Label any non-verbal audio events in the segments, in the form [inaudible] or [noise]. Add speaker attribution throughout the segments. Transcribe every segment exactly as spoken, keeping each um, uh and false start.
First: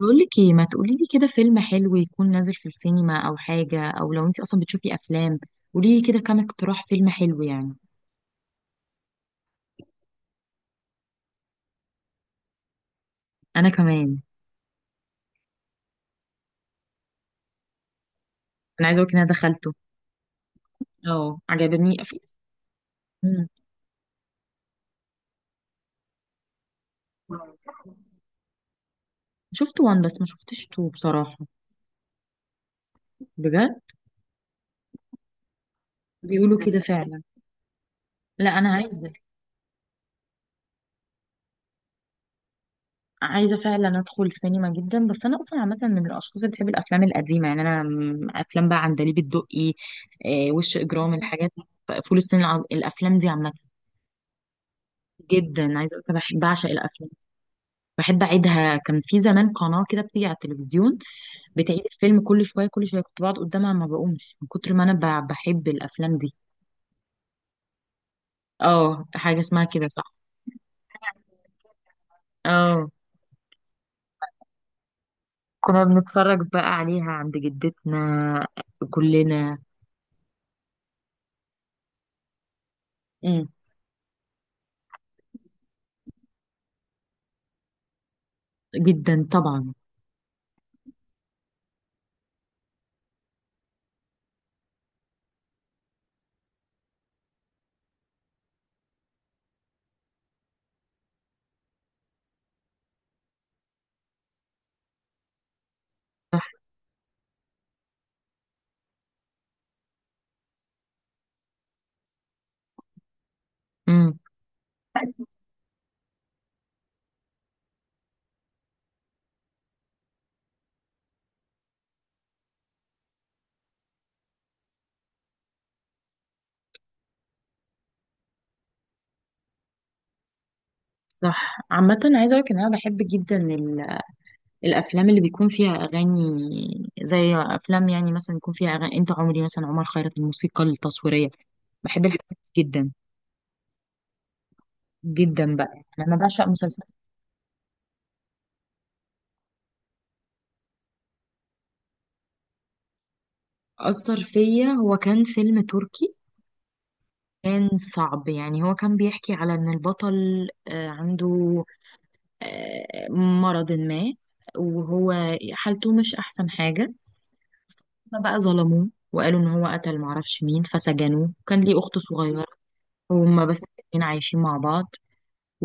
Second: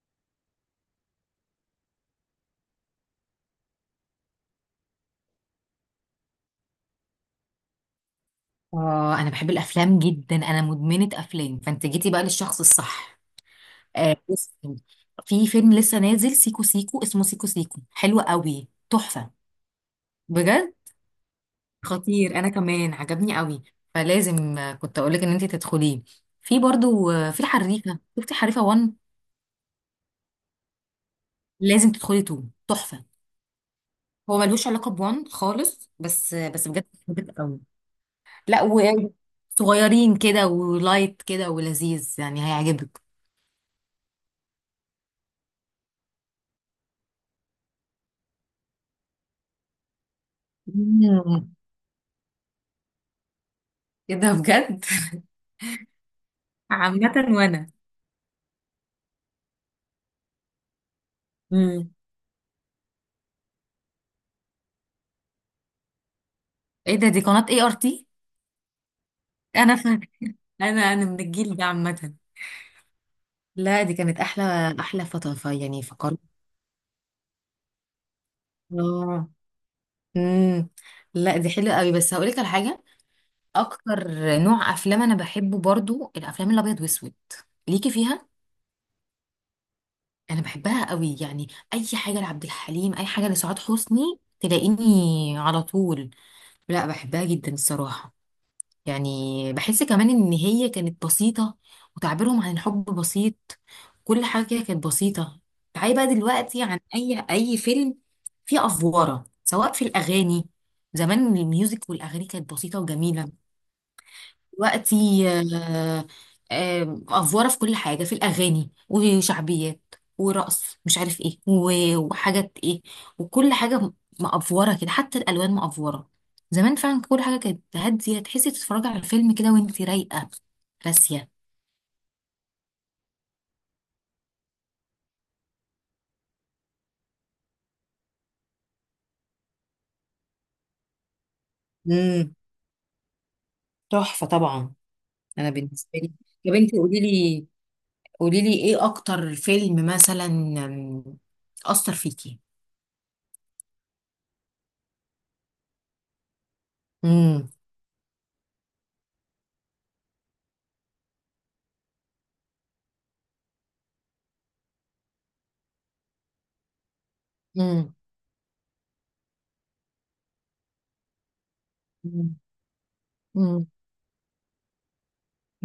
Speaker 1: بقولك ايه، ما تقولي لي كده فيلم حلو يكون نازل في السينما او حاجة، او لو انت اصلا بتشوفي افلام؟ قولي لي كده كام اقتراح فيلم حلو يعني.
Speaker 2: اه، انا بحب الافلام جدا. انا مدمنه افلام، فانت جيتي بقى للشخص الصح.
Speaker 1: انا
Speaker 2: آه،
Speaker 1: كمان.
Speaker 2: بصي. في فيلم لسه نازل سيكو سيكو، اسمه سيكو سيكو، حلو قوي،
Speaker 1: انا عايزه اقولك ان انا
Speaker 2: تحفه.
Speaker 1: دخلته.
Speaker 2: بجد.
Speaker 1: اه، عجبني [laughs] في.
Speaker 2: خطير، انا كمان عجبني
Speaker 1: مم.
Speaker 2: قوي. فلازم، آه، كنت اقول لك ان انت تدخليه. في برضو، آه، في الحريفه، شفتي حريفه واحد؟
Speaker 1: شفت وان بس ما شفتش تو بصراحة.
Speaker 2: لازم تدخلي اتنين، تحفه.
Speaker 1: بجد.
Speaker 2: هو ملوش علاقه ب واحد خالص، بس آه،
Speaker 1: بيقولوا
Speaker 2: بس
Speaker 1: كده
Speaker 2: بجد
Speaker 1: فعلا.
Speaker 2: بحبك قوي.
Speaker 1: لا
Speaker 2: لا،
Speaker 1: انا عايزة
Speaker 2: وصغيرين كده ولايت كده ولذيذ يعني هيعجبك.
Speaker 1: عايزة فعلا ادخل السينما جدا، بس انا اصلا عامة من الاشخاص اللي بتحب الافلام القديمة. يعني انا م- افلام بقى عندليب الدقي، آه، وش اجرام، الحاجات، فول الصين، الع- الافلام دي عامة
Speaker 2: ايه ده؟ بجد.
Speaker 1: جدا. عايزه اقول لك انا بحب بعشق
Speaker 2: [laughs]
Speaker 1: الافلام.
Speaker 2: عامة، وانا.
Speaker 1: بحب اعيدها، كان في زمان قناه كده بتيجي على التلفزيون بتعيد
Speaker 2: امم.
Speaker 1: الفيلم كل شويه كل شويه، كنت بقعد قدامها ما بقومش من كتر ما انا ب- بحب الافلام دي.
Speaker 2: ايه ده؟ دي قناة اي ار تي.
Speaker 1: اه، حاجه اسمها
Speaker 2: انا ف...
Speaker 1: كده صح.
Speaker 2: انا انا من الجيل ده عامة.
Speaker 1: اه.
Speaker 2: لا، دي كانت احلى. احلى فتره، ف- يعني
Speaker 1: كنا
Speaker 2: فقرت.
Speaker 1: بنتفرج بقى عليها عند جدتنا
Speaker 2: اه.
Speaker 1: كلنا.
Speaker 2: امم. لا، دي حلوه قوي، بس هقول لك على حاجه
Speaker 1: امم.
Speaker 2: اكتر. نوع افلام انا بحبه برضو الافلام الابيض واسود. ليكي فيها.
Speaker 1: جدا طبعا.
Speaker 2: انا بحبها قوي يعني. اي حاجه لعبد الحليم، اي حاجه لسعاد حسني تلاقيني على طول. لا، بحبها جدا الصراحه. يعني بحس كمان ان هي كانت بسيطة، وتعبيرهم عن الحب بسيط، كل حاجة كده كانت بسيطة. تعالي بقى
Speaker 1: صح.
Speaker 2: دلوقتي، عن اي اي فيلم فيه افوارة، سواء في الاغاني. زمان الميوزك والاغاني كانت بسيطة وجميلة.
Speaker 1: امم.
Speaker 2: دلوقتي آه، آه، افوره في كل حاجه، في الاغاني وشعبيات ورقص مش عارف ايه و- وحاجات ايه وكل حاجه. مأفوره كده، حتى الالوان مأفوره. زمان فعلا كل حاجه كانت هاديه، تحسي تتفرجي على فيلم كده وانت رايقه، راسيه.
Speaker 1: صح، عامة عايزة اقولك ان انا بحب جدا الافلام اللي بيكون فيها اغاني. زي افلام يعني مثلا يكون فيها اغاني انت عمري، مثلا عمر خيرت الموسيقى التصويريه. بحب الحاجات
Speaker 2: امم.
Speaker 1: دي جدا.
Speaker 2: تحفة طبعا. انا
Speaker 1: جدا بقى،
Speaker 2: بالنسبة
Speaker 1: يعني
Speaker 2: لي،
Speaker 1: انا بعشق
Speaker 2: يا بنتي
Speaker 1: مسلسل.
Speaker 2: قولي لي قولي لي ايه اكتر فيلم مثلا أم، اثر فيكي.
Speaker 1: اثر فيا هو كان فيلم تركي،
Speaker 2: امم.
Speaker 1: كان صعب. يعني هو كان بيحكي على ان البطل آه، عنده آه، مرض ما، وهو حالته مش احسن حاجه.
Speaker 2: امم.
Speaker 1: هما بقى ظلموه وقالوا ان هو قتل معرفش مين، فسجنوه. كان ليه اخت صغيره وهما بس الاتنين عايشين مع بعض.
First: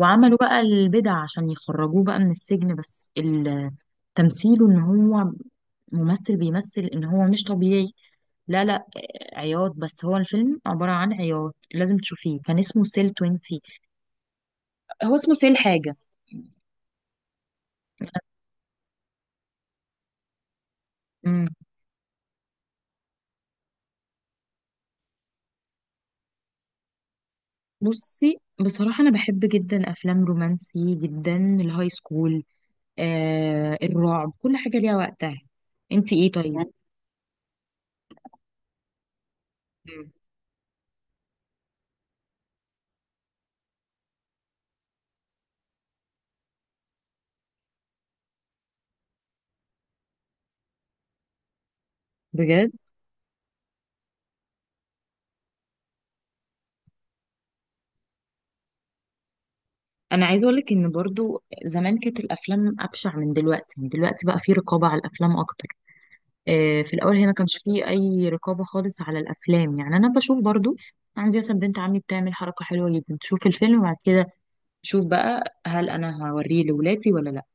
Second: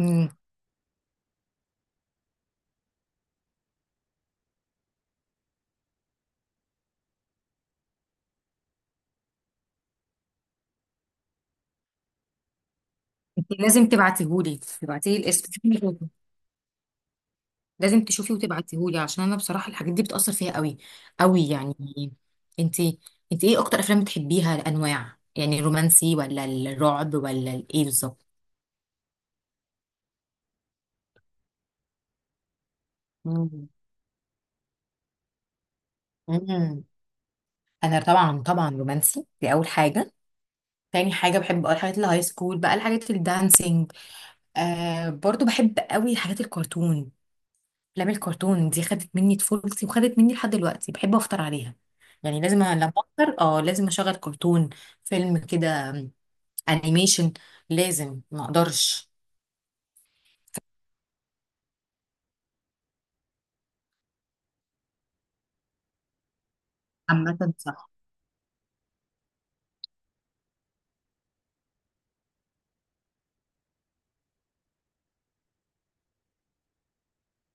Speaker 2: امم.
Speaker 1: بقى البدع عشان يخرجوه بقى من السجن، بس ال- تمثيله ان هو ممثل بيمثل ان هو مش طبيعي. لا لا، آه، عياط. بس هو الفيلم عبارة عن عياط، لازم تشوفيه. كان اسمه سيل عشرين.
Speaker 2: انت لازم تبعتيهولي،
Speaker 1: هو
Speaker 2: تبعتيلي
Speaker 1: اسمه
Speaker 2: الاسم.
Speaker 1: سيل حاجة.
Speaker 2: لازم تشوفي وتبعتيهولي، عشان انا بصراحه الحاجات دي بتاثر فيها قوي
Speaker 1: مم.
Speaker 2: قوي يعني. انت انت ايه اكتر افلام بتحبيها، الانواع يعني الرومانسي ولا الرعب ولا الايه بالظبط؟
Speaker 1: بصي بصراحة، أنا بحب جدا أفلام رومانسي، جدا الهاي سكول.
Speaker 2: مم.
Speaker 1: آه الرعب كل حاجة ليها وقتها. انتي ايه طيب؟
Speaker 2: مم. انا طبعا طبعا، رومانسي دي اول
Speaker 1: مم.
Speaker 2: حاجه. تاني حاجه بحب بقى الحاجات الهاي سكول، بقى الحاجات الدانسينج. آه، برضو بحب قوي حاجات الكرتون. افلام الكرتون دي خدت مني طفولتي، وخدت مني لحد دلوقتي بحب افطر عليها. يعني لازم، أ-
Speaker 1: بجد؟
Speaker 2: لما افطر اه لازم اشغل كرتون. فيلم كده، م، انيميشن، لازم ما اقدرش.
Speaker 1: انا عايزه اقول لك ان برضو زمان كانت الافلام ابشع من دلوقتي. يعني دلوقتي بقى في رقابه على الافلام اكتر. آه، في الاول هي ما
Speaker 2: عامة
Speaker 1: كانش فيه
Speaker 2: صح.
Speaker 1: اي رقابه خالص على الافلام. يعني انا بشوف برضو عندي مثلا بنت عمي بتعمل حركه حلوه جدا، تشوف الفيلم وبعد كده تشوف بقى هل انا هوريه لولادي ولا لا.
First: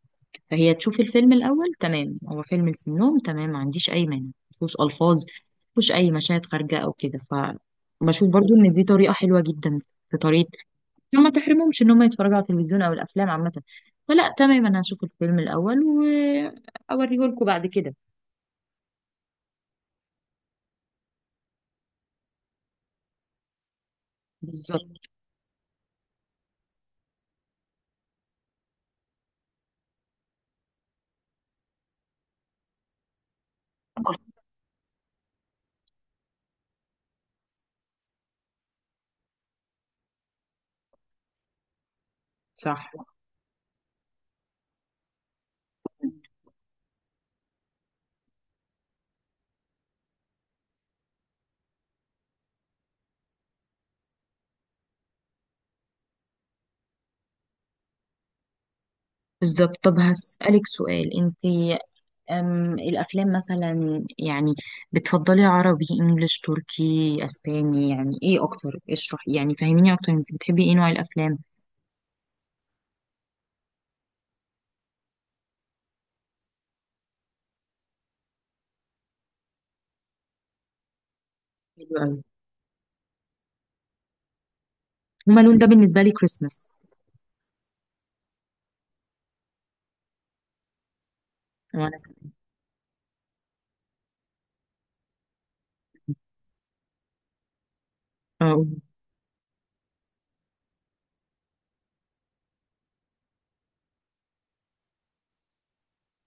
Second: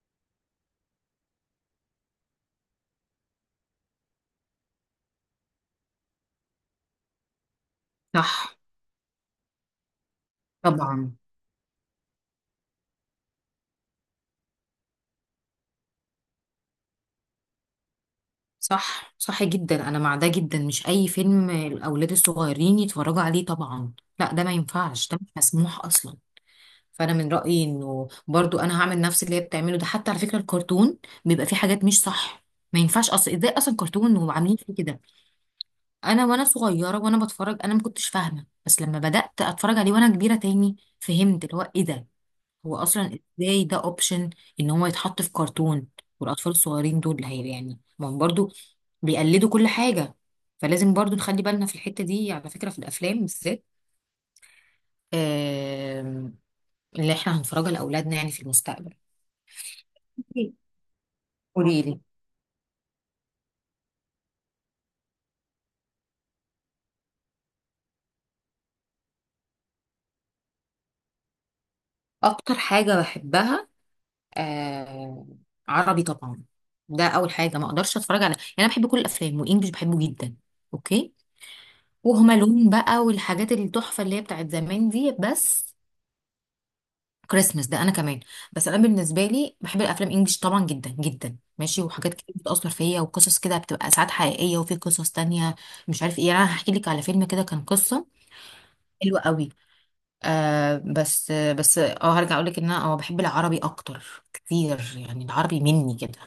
Speaker 1: فهي تشوف الفيلم الاول، تمام هو فيلم لسنهم، تمام ما عنديش اي مانع، مفيهوش الفاظ، مفيهوش اي مشاهد خارجه او كده. فبشوف
Speaker 2: صح
Speaker 1: برضو ان دي طريقه حلوه جدا. في طريقه
Speaker 2: طبعا.
Speaker 1: عشان ما تحرمهمش ان هم يتفرجوا على التلفزيون او الافلام عامه. فلا، تمام، انا هشوف الفيلم الاول واوريه لكم بعد كده.
Speaker 2: صح صح جدا. انا مع ده جدا، مش اي فيلم الاولاد الصغيرين يتفرجوا عليه طبعا. لا، ده ما
Speaker 1: بالظبط.
Speaker 2: ينفعش، ده مش مسموح اصلا. فانا من رايي انه برضو انا هعمل نفس اللي هي بتعمله ده، حتى على فكره الكرتون بيبقى فيه حاجات مش صح. ما ينفعش اصلا، ازاي اصلا كرتون وعاملين فيه كده. انا وانا صغيره وانا بتفرج انا ما كنتش فاهمه، بس لما بدات اتفرج عليه وانا كبيره تاني فهمت اللي هو ايه ده. هو
Speaker 1: صح.
Speaker 2: اصلا ازاي ده اوبشن، ان هو يتحط في كرتون، والاطفال الصغيرين دول اللي هي يعني ما هم برضو بيقلدوا كل حاجه. فلازم برضو نخلي بالنا في الحته دي، على فكره في الافلام بالذات، آم، اللي احنا هنفرجها لاولادنا يعني في المستقبل.
Speaker 1: بالظبط. طب هسألك سؤال انت.
Speaker 2: قولي لي.
Speaker 1: أم الافلام مثلا يعني بتفضلي عربي، انجليش، تركي، اسباني؟ يعني ايه اكتر؟ اشرحي، يعني فهميني اكتر انت بتحبي ايه نوع الافلام؟
Speaker 2: اكتر حاجه بحبها، آه عربي طبعا. ده اول حاجه، ما اقدرش اتفرج على، يعني انا بحب كل الافلام، وانجلش بحبه جدا. اوكي.
Speaker 1: حلو قوي.
Speaker 2: وهما لون بقى، والحاجات التحفه اللي هي بتاعت زمان دي،
Speaker 1: هما لون ده
Speaker 2: بس.
Speaker 1: بالنسبه لي كريسمس.
Speaker 2: كريسمس ده انا كمان. بس انا بالنسبه لي بحب الافلام انجلش طبعا جدا جدا، ماشي،
Speaker 1: وانا.
Speaker 2: وحاجات كتير بتاثر فيا، وقصص كده بتبقى ساعات حقيقيه، وفي قصص تانية مش عارف ايه. يعني انا هحكي لك على فيلم كده، كان قصه
Speaker 1: اه.
Speaker 2: حلوه قوي. آه بس بس اه هرجع اقول لك ان انا اه بحب العربي اكتر كتير، يعني العربي مني كده.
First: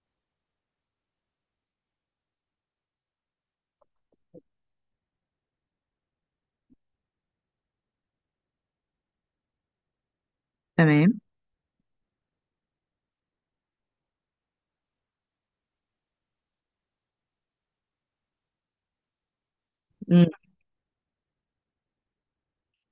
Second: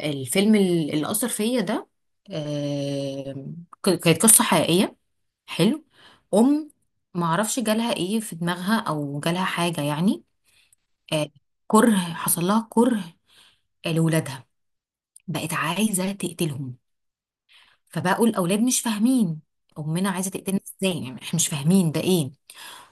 Speaker 2: الفيلم ال- اللي أثر فيا ده، آم، ك- كانت قصة حقيقية. حلو. أم معرفش جالها إيه في دماغها، أو جالها حاجة يعني،
Speaker 1: تمام.
Speaker 2: آه، كره. حصل لها كره لولادها، بقت عايزة تقتلهم. فبقوا الأولاد مش فاهمين، أمنا
Speaker 1: امم.
Speaker 2: عايزة تقتلنا إزاي، يعني إحنا مش فاهمين ده إيه.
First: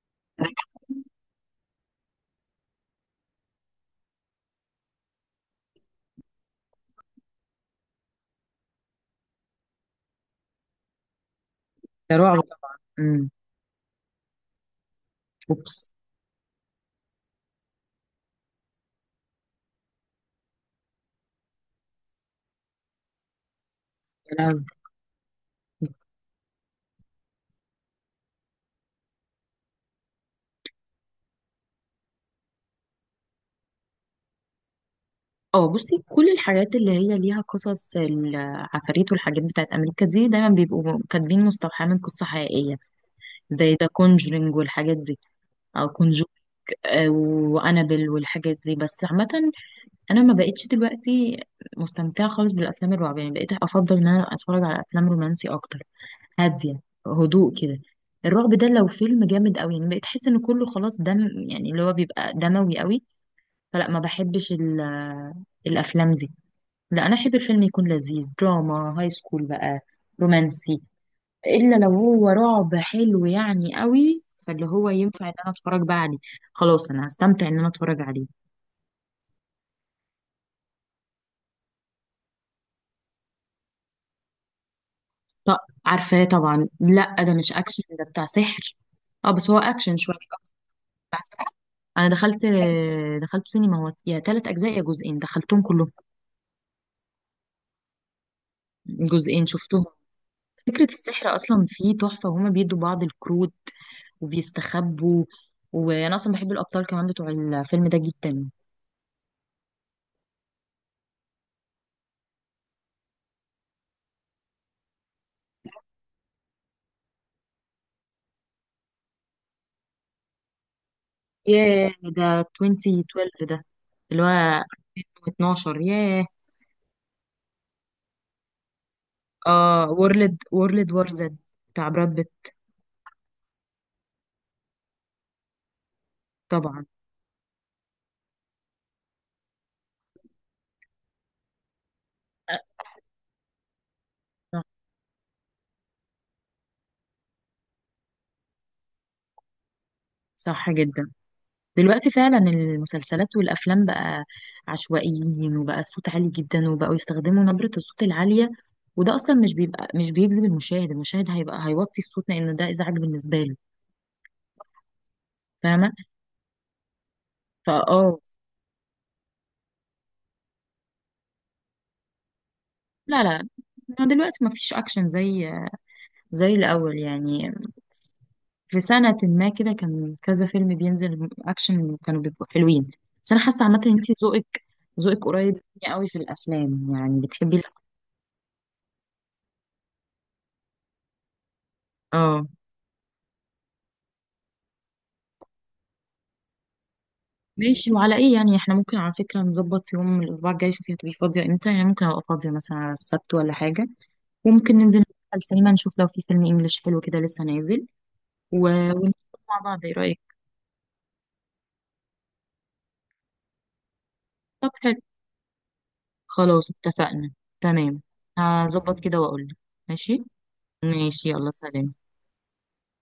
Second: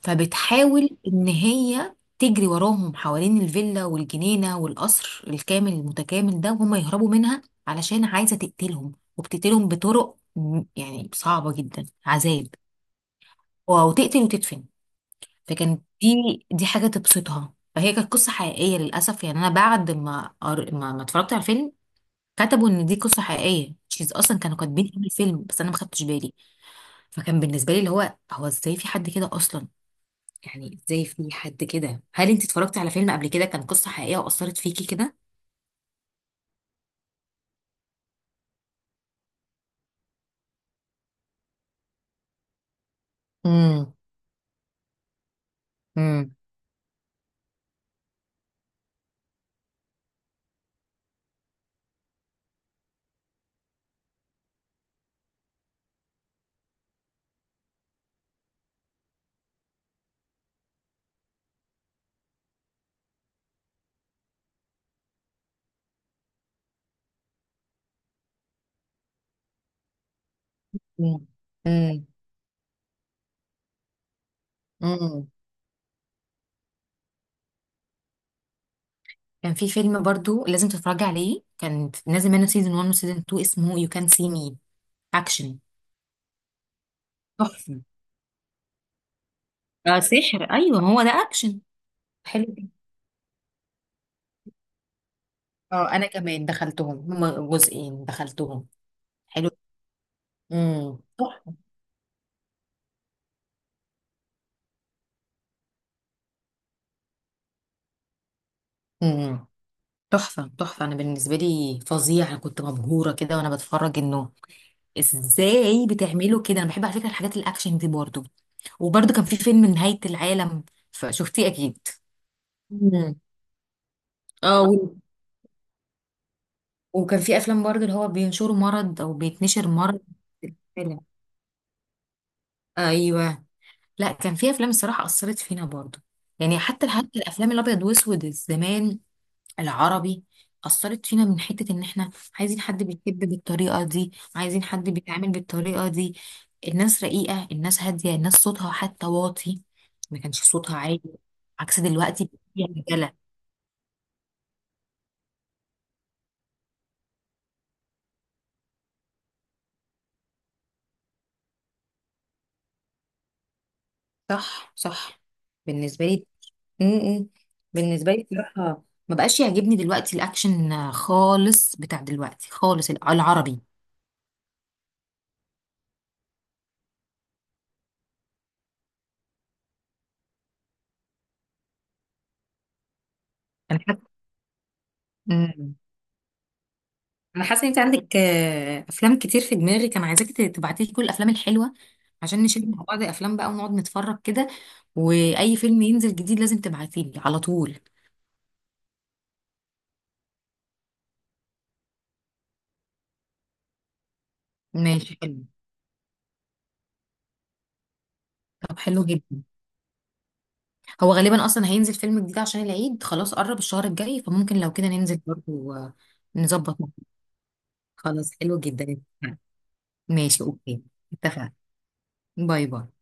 Speaker 2: فبتحاول ان هي تجري وراهم حوالين الفيلا والجنينة والقصر الكامل المتكامل ده، وهم يهربوا منها، علشان عايزة تقتلهم. وبتقتلهم بطرق م- يعني صعبة جدا،
Speaker 1: ده رعب
Speaker 2: عذاب،
Speaker 1: طبعا. امم.
Speaker 2: او تقتل وتدفن. فكانت
Speaker 1: اوبس.
Speaker 2: دي دي حاجة تبسطها. فهي كانت قصة حقيقية للأسف. يعني أنا بعد ما قر- ما, ما اتفرجت على الفيلم، كتبوا إن دي قصة حقيقية. شيز أصلا
Speaker 1: يا
Speaker 2: كانوا
Speaker 1: لهوي.
Speaker 2: كاتبين في الفيلم، بس أنا ما خدتش بالي. فكان بالنسبة لي اللي هو هو إزاي في حد كده أصلا، يعني ازاي في حد كده. هل انت اتفرجتي على فيلم قبل كده كان قصة حقيقية وأثرت فيكي كده؟
Speaker 1: اه، بصي كل الحاجات اللي هي ليها قصص العفاريت والحاجات بتاعت امريكا دي دايما بيبقوا كاتبين مستوحاه من قصه حقيقيه، زي ذا
Speaker 2: امم.
Speaker 1: كونجرينج والحاجات دي، او كونجور
Speaker 2: امم.
Speaker 1: وانابل والحاجات دي. بس عامه انا ما بقتش دلوقتي مستمتعه خالص بالافلام الرعب. يعني بقيت افضل ان انا اتفرج على افلام رومانسي اكتر، هاديه، هدوء كده. الرعب ده لو فيلم جامد قوي يعني بقيت احس ان كله خلاص دم، يعني اللي هو بيبقى دموي قوي. فلا ما بحبش ال- الافلام دي. لا انا احب الفيلم يكون لذيذ، دراما، هاي سكول بقى، رومانسي. الا لو
Speaker 2: امم.
Speaker 1: هو رعب حلو يعني قوي فاللي هو ينفع
Speaker 2: امم.
Speaker 1: ان انا اتفرج بقى عليه. خلاص انا هستمتع ان انا اتفرج عليه.
Speaker 2: كان في فيلم برضو لازم تتفرجي عليه، كان نازل منه سيزون واحد وسيزون اتنين، اسمه يو كان سي مي،
Speaker 1: طب.
Speaker 2: اكشن.
Speaker 1: عارفاه طبعا. لا ده مش
Speaker 2: تحفة.
Speaker 1: اكشن، ده بتاع سحر. اه بس هو اكشن
Speaker 2: آه،
Speaker 1: شويه.
Speaker 2: سحر، ايوه هو ده اكشن.
Speaker 1: انا
Speaker 2: حلو
Speaker 1: دخلت.
Speaker 2: جدا.
Speaker 1: دخلت سينما، هو يا ثلاث اجزاء يا جزئين، دخلتهم كلهم.
Speaker 2: اه، انا كمان دخلتهم، هما جزئين دخلتهم.
Speaker 1: جزئين
Speaker 2: حلو.
Speaker 1: شفتهم. فكره
Speaker 2: امم.
Speaker 1: السحر
Speaker 2: تحفة.
Speaker 1: اصلا فيه تحفه، وهما بيدوا بعض الكروت وبيستخبوا. وانا اصلا بحب الابطال كمان بتوع الفيلم ده جدا.
Speaker 2: امم. تحفة تحفة. انا بالنسبة لي فظيع، انا كنت مبهورة كده وانا بتفرج انه ازاي بتعملوا كده. انا بحب على فكره الحاجات الاكشن دي برضو. وبرضو كان في فيلم نهايه العالم، فشفتيه اكيد؟
Speaker 1: ياه، ده
Speaker 2: مم.
Speaker 1: ألفين واتناشر ده، اللي هو
Speaker 2: اه، و-
Speaker 1: ألفين واتناشر، ياه.
Speaker 2: وكان في افلام برضو اللي هو بينشروا مرض او بيتنشر
Speaker 1: اه،
Speaker 2: مرض
Speaker 1: وورلد
Speaker 2: في
Speaker 1: وورلد
Speaker 2: الفيلم.
Speaker 1: وار زد بتاع براد بيت.
Speaker 2: ايوه. لا، كان في افلام الصراحه اثرت فينا برضو، يعني
Speaker 1: طبعا.
Speaker 2: حتى حتى الافلام الابيض واسود زمان، العربي، أثرت فينا من حتة إن إحنا عايزين حد بيحب بالطريقة دي، عايزين
Speaker 1: صح
Speaker 2: حد بيتعامل بالطريقة دي. الناس رقيقة، الناس هادية، الناس صوتها حتى واطي، ما كانش
Speaker 1: صح
Speaker 2: صوتها عالي،
Speaker 1: جدا.
Speaker 2: عكس
Speaker 1: دلوقتي
Speaker 2: دلوقتي.
Speaker 1: فعلا
Speaker 2: فيها رجالة.
Speaker 1: المسلسلات والافلام بقى عشوائيين، وبقى الصوت عالي جدا، وبقوا يستخدموا نبرة الصوت العالية. وده اصلا مش بيبقى، مش بيجذب المشاهد. المشاهد هيبقى هيوطي الصوت لان ده ازعاج بالنسبة له.
Speaker 2: صح صح
Speaker 1: فاهمة.
Speaker 2: بالنسبة لي. م-م. بالنسبة
Speaker 1: فاه.
Speaker 2: لي بصراحة ما بقاش يعجبني دلوقتي الأكشن خالص بتاع دلوقتي خالص،
Speaker 1: لا لا،
Speaker 2: العربي.
Speaker 1: دلوقتي ما فيش اكشن زي زي الاول يعني. في سنة ما كده كان كذا فيلم بينزل أكشن، كانوا بيبقوا حلوين. بس أنا حاسة عامة إن
Speaker 2: أنا
Speaker 1: أنتي ذوقك ذوقك قريب
Speaker 2: حاسة،
Speaker 1: مني قوي في الأفلام. يعني
Speaker 2: انا
Speaker 1: بتحبي
Speaker 2: حاسه
Speaker 1: ال-
Speaker 2: ان انت عندك، آه، افلام كتير في دماغي كان عايزاك تبعتي لي كل الافلام الحلوه، عشان
Speaker 1: اه،
Speaker 2: نشيل مع بعض افلام بقى ونقعد نتفرج كده. واي فيلم ينزل جديد لازم تبعتي لي على طول.
Speaker 1: ماشي. وعلى إيه يعني إحنا ممكن على فكرة نظبط يوم من الأسبوع الجاي؟ شوفي هتبقي فاضية إمتى؟ يعني ممكن أبقى فاضية مثلا على السبت ولا حاجة، وممكن ننزل
Speaker 2: ماشي
Speaker 1: على
Speaker 2: حلو.
Speaker 1: السينما نشوف لو في فيلم إنجليش حلو كده لسه نازل و
Speaker 2: طب حلو
Speaker 1: ونشوف
Speaker 2: جدا.
Speaker 1: مع بعض، إيه رأيك؟
Speaker 2: هو غالبا اصلا هينزل فيلم جديد عشان العيد، خلاص قرب الشهر الجاي، فممكن
Speaker 1: طب
Speaker 2: لو كده
Speaker 1: حلو،
Speaker 2: ننزل برضه آه،
Speaker 1: خلاص
Speaker 2: نظبط مع بعض.
Speaker 1: اتفقنا. تمام.
Speaker 2: خلاص حلو
Speaker 1: هظبط
Speaker 2: جدا.
Speaker 1: كده وأقولك. ماشي.
Speaker 2: ماشي اوكي.
Speaker 1: ماشي، يلا
Speaker 2: اتفقنا.
Speaker 1: سلام.
Speaker 2: باي باي.